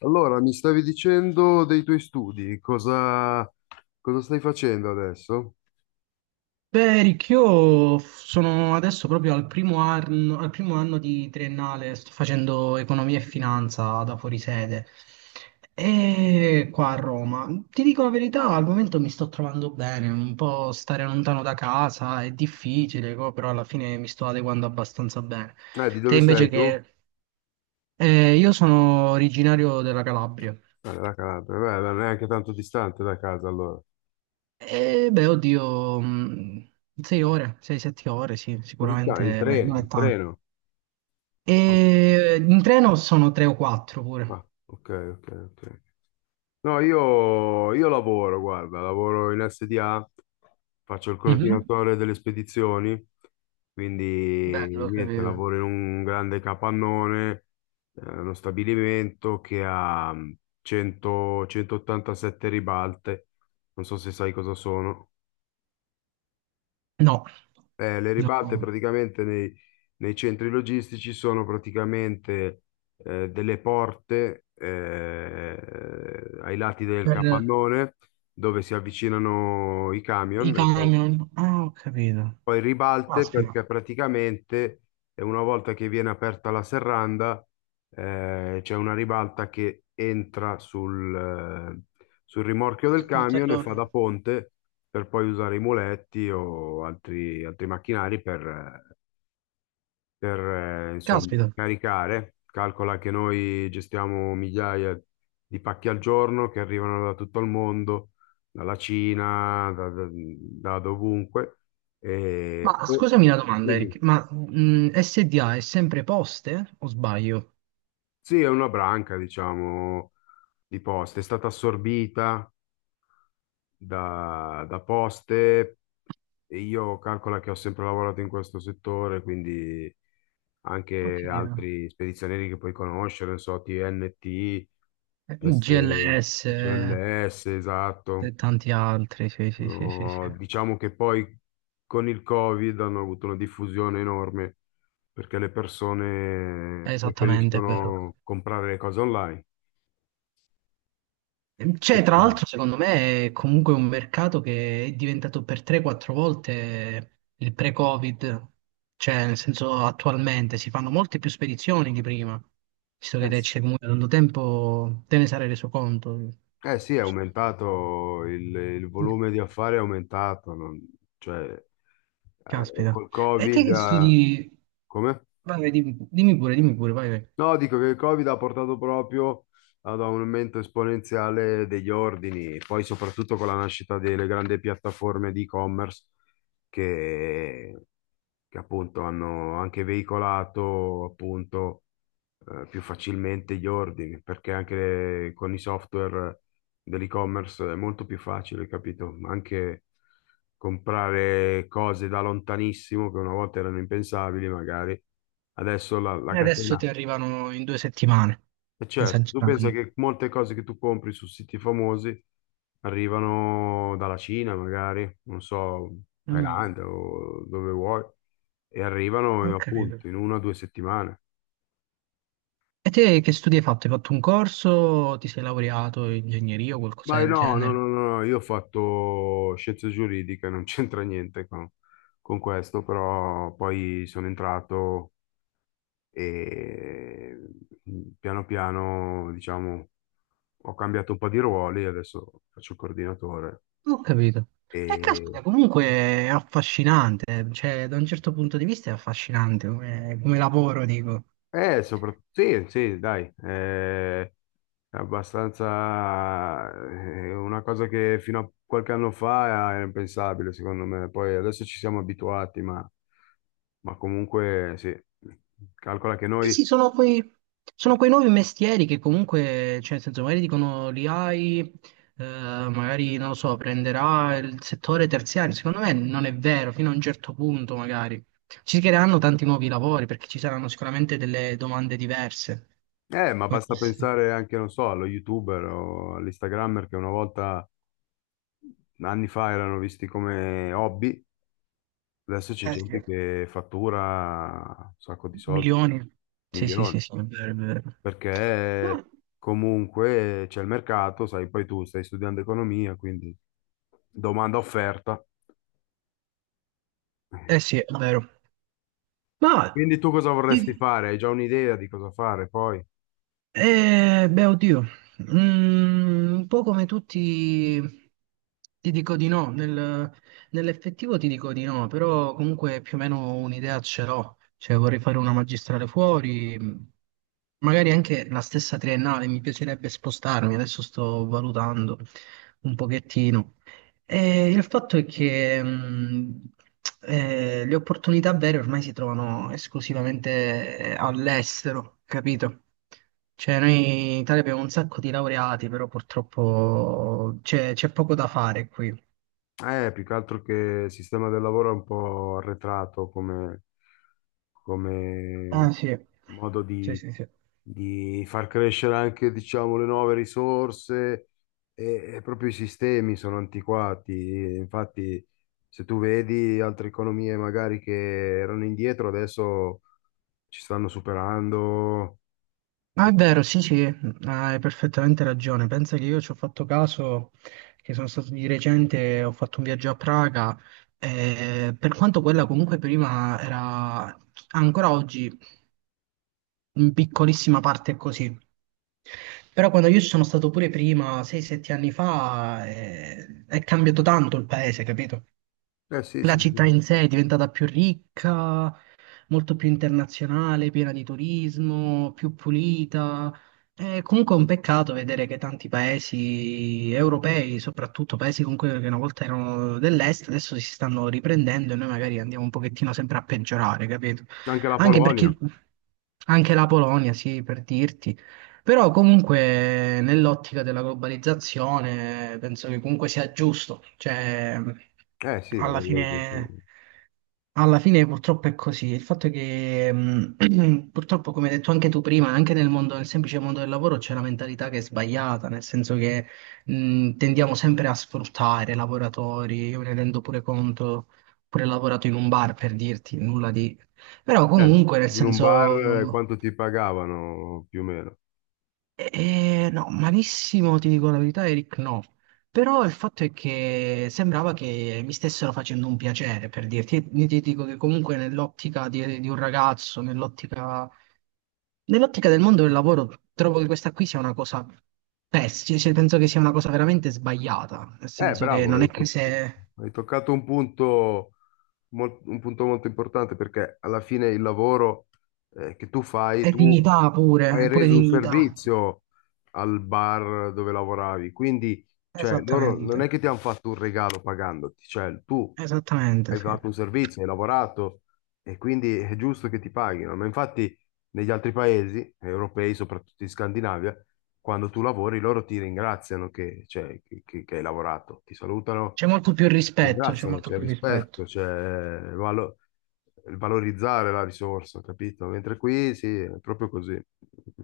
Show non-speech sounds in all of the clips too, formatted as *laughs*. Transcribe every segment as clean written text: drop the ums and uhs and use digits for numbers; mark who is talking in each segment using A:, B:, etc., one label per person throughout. A: Allora, mi stavi dicendo dei tuoi studi, cosa, cosa stai facendo adesso?
B: Beh, Eric, sono adesso proprio al primo anno di triennale, sto facendo economia e finanza da fuorisede e qua a Roma. Ti dico la verità, al momento mi sto trovando bene, un po' stare lontano da casa è difficile, però alla fine mi sto adeguando abbastanza bene.
A: Di
B: Te
A: dove
B: invece
A: sei tu?
B: che... Io sono originario della Calabria
A: Da Calabria, beh, non è neanche tanto distante da casa allora.
B: e beh, oddio, 6 ore, sei, 7 ore, sì,
A: Così sta, in
B: sicuramente
A: treno,
B: non
A: in
B: è tanto.
A: treno.
B: E in treno sono tre o quattro pure.
A: Ah, ok, ok, ok. No, io lavoro, guarda, lavoro in SDA, faccio il
B: Mhm.
A: coordinatore delle spedizioni,
B: Bello,
A: quindi
B: ho
A: niente,
B: capito.
A: lavoro in un grande capannone, uno stabilimento che ha 100 187 ribalte, non so se sai cosa sono.
B: No,
A: Le
B: no.
A: ribalte praticamente nei centri logistici sono praticamente delle porte ai lati del
B: Per
A: capannone dove si avvicinano i
B: i
A: camion e poi,
B: camion. Ah, ho capito.
A: poi ribalte
B: Caspita.
A: perché praticamente una volta che viene aperta la serranda c'è una ribalta che entra sul rimorchio del
B: Il
A: camion e fa
B: portellone.
A: da ponte per poi usare i muletti o altri macchinari eh, per insomma
B: Caspita.
A: caricare. Calcola che noi gestiamo migliaia di pacchi al giorno che arrivano da tutto il mondo, dalla Cina, da dovunque. E,
B: Ma
A: e-
B: scusami una domanda, Eric.
A: Dimmi.
B: Ma SDA è sempre poste o sbaglio?
A: Sì, è una branca, diciamo, di poste. È stata assorbita da poste e io calcola che ho sempre lavorato in questo settore, quindi
B: Ho
A: anche
B: capito.
A: altri spedizionieri che puoi conoscere, non so, TNT, S,
B: GLS
A: GLS,
B: e
A: esatto.
B: tanti altri. Sì, sì, sì, sì, sì.
A: Diciamo che poi con il Covid hanno avuto una diffusione enorme perché le persone
B: Esattamente, è vero.
A: preferiscono comprare le cose online. E
B: C'è, tra
A: quindi-
B: l'altro, secondo me è comunque un mercato che è diventato per 3-4 volte il pre-Covid, cioè nel senso attualmente si fanno molte più spedizioni di prima, visto che te
A: Sì,
B: c'è comunque tanto tempo, te ne sarai reso conto.
A: eh sì, è
B: Sì.
A: aumentato, il volume di affari è aumentato, cioè
B: Caspita.
A: col
B: E te
A: Covid,
B: che studi?
A: come?
B: Vai, vai, dimmi, dimmi pure, vai, vai.
A: No, dico che il Covid ha portato proprio ad un aumento esponenziale degli ordini, poi soprattutto con la nascita delle grandi piattaforme di e-commerce che, che appunto hanno anche veicolato appunto più facilmente gli ordini, perché anche con i software dell'e-commerce è molto più facile, capito? Anche comprare cose da lontanissimo che una volta erano impensabili, magari adesso la
B: E adesso ti
A: catena.
B: arrivano in 2 settimane,
A: E certo, tu pensa
B: esagerati.
A: che molte cose che tu compri su siti famosi arrivano dalla Cina, magari, non so,
B: Mm,
A: Thailandia o dove vuoi, e arrivano
B: ok.
A: appunto in una o due settimane.
B: E te che studi hai fatto? Hai fatto un corso? Ti sei laureato in ingegneria o qualcosa
A: Ma io
B: del
A: no, no,
B: genere?
A: no, no, io ho fatto scienze giuridiche, non *laughs* c'entra niente con, con questo, però poi sono entrato e piano piano, diciamo, ho cambiato un po' di ruoli, adesso faccio il coordinatore
B: Non ho capito. E
A: e
B: caspita, comunque è affascinante, eh. Cioè da un certo punto di vista è affascinante come, come lavoro, dico.
A: soprattutto, sì, sì, dai, è abbastanza, è una cosa che fino a qualche anno fa era impensabile, secondo me, poi adesso ci siamo abituati, ma comunque sì, calcola che
B: Eh
A: noi,
B: sì, sono quei nuovi mestieri che comunque, cioè, nel senso, magari dicono li hai, magari, non lo so, prenderà il settore terziario. Secondo me non è vero, fino a un certo punto magari. Ci si creeranno tanti nuovi lavori perché ci saranno sicuramente delle domande diverse.
A: ma
B: Come
A: basta
B: queste.
A: pensare anche, non so, allo YouTuber o all'Instagrammer che una volta, anni fa, erano visti come hobby, adesso c'è
B: Eh sì.
A: gente che fattura un sacco di soldi,
B: Milioni. Sì, sì,
A: milioni.
B: sì, sì, è vero, è vero.
A: Perché
B: Beh,
A: comunque c'è il mercato, sai, poi tu stai studiando economia, quindi domanda offerta.
B: eh sì, è
A: *laughs*
B: vero. Ma...
A: Quindi tu cosa vorresti fare? Hai già un'idea di cosa fare poi?
B: Beh, oddio, un po' come tutti ti dico di no, nell'effettivo ti dico di no, però comunque più o meno un'idea ce l'ho, cioè vorrei fare una magistrale fuori, magari anche la stessa triennale, mi piacerebbe spostarmi, adesso sto valutando un pochettino. E il fatto è che le opportunità vere ormai si trovano esclusivamente all'estero, capito? Cioè, noi in Italia abbiamo un sacco di laureati, però purtroppo c'è poco da fare qui.
A: Più che altro che il sistema del lavoro è un po' arretrato come
B: Ah, sì.
A: modo
B: Sì, sì, sì.
A: di far crescere anche, diciamo, le nuove risorse e proprio i sistemi sono antiquati. Infatti, se tu vedi altre economie magari che erano indietro, adesso ci stanno superando.
B: Ah, è
A: E-
B: vero, sì, sì. Ah, hai perfettamente ragione. Pensa che io ci ho fatto caso, che sono stato di recente, ho fatto un viaggio a Praga, per quanto quella comunque prima era, ancora oggi in piccolissima parte è così. Però quando io ci sono stato pure prima, 6-7 anni fa, è cambiato tanto il paese, capito?
A: Eh sì,
B: La
A: sì, sì.
B: città in sé è diventata più ricca, molto più internazionale, piena di turismo, più pulita. È comunque un peccato vedere che tanti paesi europei, soprattutto paesi comunque che una volta erano dell'est, adesso si stanno riprendendo e noi magari andiamo un pochettino sempre a peggiorare, capito?
A: Anche la
B: Anche
A: Polonia.
B: perché anche la Polonia, sì, per dirti, però comunque nell'ottica della globalizzazione penso che comunque sia giusto, cioè
A: Eh sì, la
B: alla fine,
A: globalizzazione.
B: alla fine purtroppo è così. Il fatto è che *clears throat* purtroppo, come hai detto anche tu prima, anche nel mondo, nel semplice mondo del lavoro c'è una mentalità che è sbagliata, nel senso che tendiamo sempre a sfruttare i lavoratori, io me ne rendo pure conto, pure lavorato in un bar per dirti nulla di... Però
A: Eh,
B: comunque nel
A: in un bar
B: senso...
A: quanto ti pagavano più o meno?
B: No, malissimo, ti dico la verità, Eric, no. Però il fatto è che sembrava che mi stessero facendo un piacere, per dirti. Io ti dico che comunque nell'ottica di un ragazzo, nell'ottica del mondo del lavoro, trovo che questa qui sia una cosa pessima, penso che sia una cosa veramente sbagliata, nel
A: Eh,
B: senso che
A: bravo,
B: non è
A: hai
B: che
A: toc-
B: se
A: hai toccato un punto molto importante perché alla fine il lavoro che tu fai,
B: è
A: tu
B: dignità pure,
A: hai
B: è pure
A: reso un
B: dignità.
A: servizio al bar dove lavoravi, quindi cioè, loro non è
B: Esattamente,
A: che ti hanno fatto un regalo pagandoti, cioè tu
B: esattamente,
A: hai
B: sì.
A: fatto un servizio, hai lavorato e quindi è giusto che ti paghino. Ma infatti negli altri paesi europei, soprattutto in Scandinavia, quando tu lavori loro ti ringraziano che che hai lavorato, ti salutano
B: C'è molto più rispetto, c'è
A: ringraziano,
B: molto
A: c'è il
B: più rispetto.
A: rispetto, il valorizzare la risorsa, capito? Mentre qui sì, è proprio così.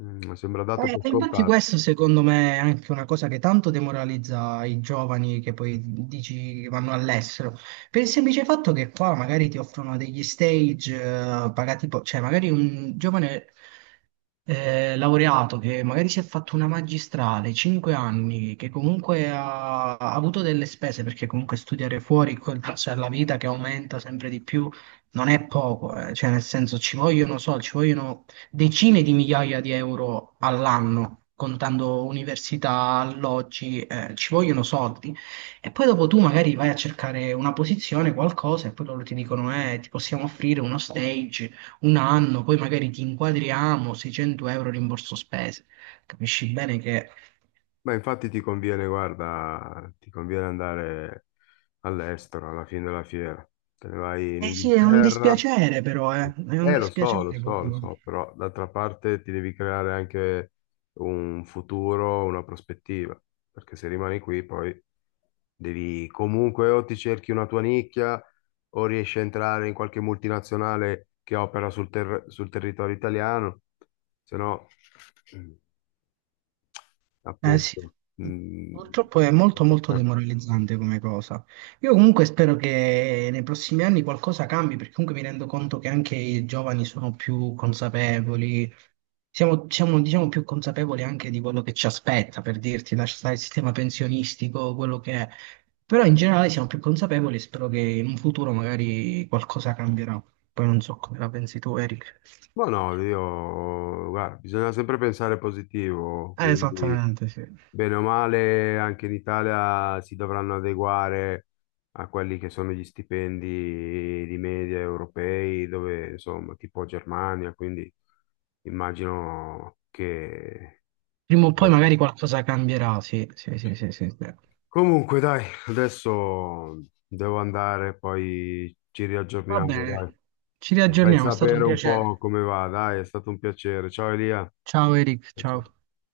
A: Mm, sembra dato per
B: Infatti
A: scontato.
B: questo secondo me è anche una cosa che tanto demoralizza i giovani che poi dici che vanno all'estero, per il semplice fatto che qua magari ti offrono degli stage pagati, cioè magari un giovane laureato che magari si è fatto una magistrale, 5 anni, che comunque ha avuto delle spese perché comunque studiare fuori *laughs* col prezzo della vita che aumenta sempre di più non è poco, cioè nel senso ci vogliono soldi, ci vogliono decine di migliaia di euro all'anno, contando università, alloggi, ci vogliono soldi. E poi dopo tu magari vai a cercare una posizione, qualcosa, e poi loro ti dicono, ti possiamo offrire uno stage, un anno, poi magari ti inquadriamo, 600 € rimborso spese. Capisci bene che...
A: Ma infatti ti conviene, guarda, ti conviene andare all'estero alla fine della fiera. Te ne vai in
B: Eh sì, è un
A: Inghilterra.
B: dispiacere però, è un
A: Lo so, lo
B: dispiacere
A: so, lo
B: comunque.
A: so, però d'altra parte ti devi creare anche un futuro, una prospettiva, perché se rimani qui poi devi comunque o ti cerchi una tua nicchia o riesci a entrare in qualche multinazionale che opera sul territorio italiano, se no... mm,
B: Eh sì,
A: appunto. Mm,
B: purtroppo è molto
A: vengo a
B: molto
A: far-
B: demoralizzante come cosa. Io comunque spero che nei prossimi anni qualcosa cambi, perché comunque mi rendo conto che anche i giovani sono più consapevoli, diciamo più consapevoli anche di quello che ci aspetta, per dirti, lascia il sistema pensionistico, quello che è. Però in generale siamo più consapevoli e spero che in un futuro magari qualcosa cambierà. Poi non so come la pensi tu, Eric.
A: Ma no, io, guarda, bisogna sempre pensare positivo, quindi
B: Esattamente, sì.
A: bene o male anche in Italia si dovranno adeguare a quelli che sono gli stipendi di media europei, dove insomma, tipo Germania, quindi immagino che
B: Prima o poi magari qualcosa cambierà, sì, sì, sì, sì, sì, sì.
A: comunque, dai, adesso devo andare, poi ci
B: Va
A: riaggiorniamo, dai.
B: bene, ci
A: Mi fai
B: riaggiorniamo, è stato
A: sapere
B: un
A: un po'
B: piacere.
A: come va, dai, è stato un piacere. Ciao Elia.
B: Ciao Eric,
A: Ciao,
B: ciao.
A: ciao.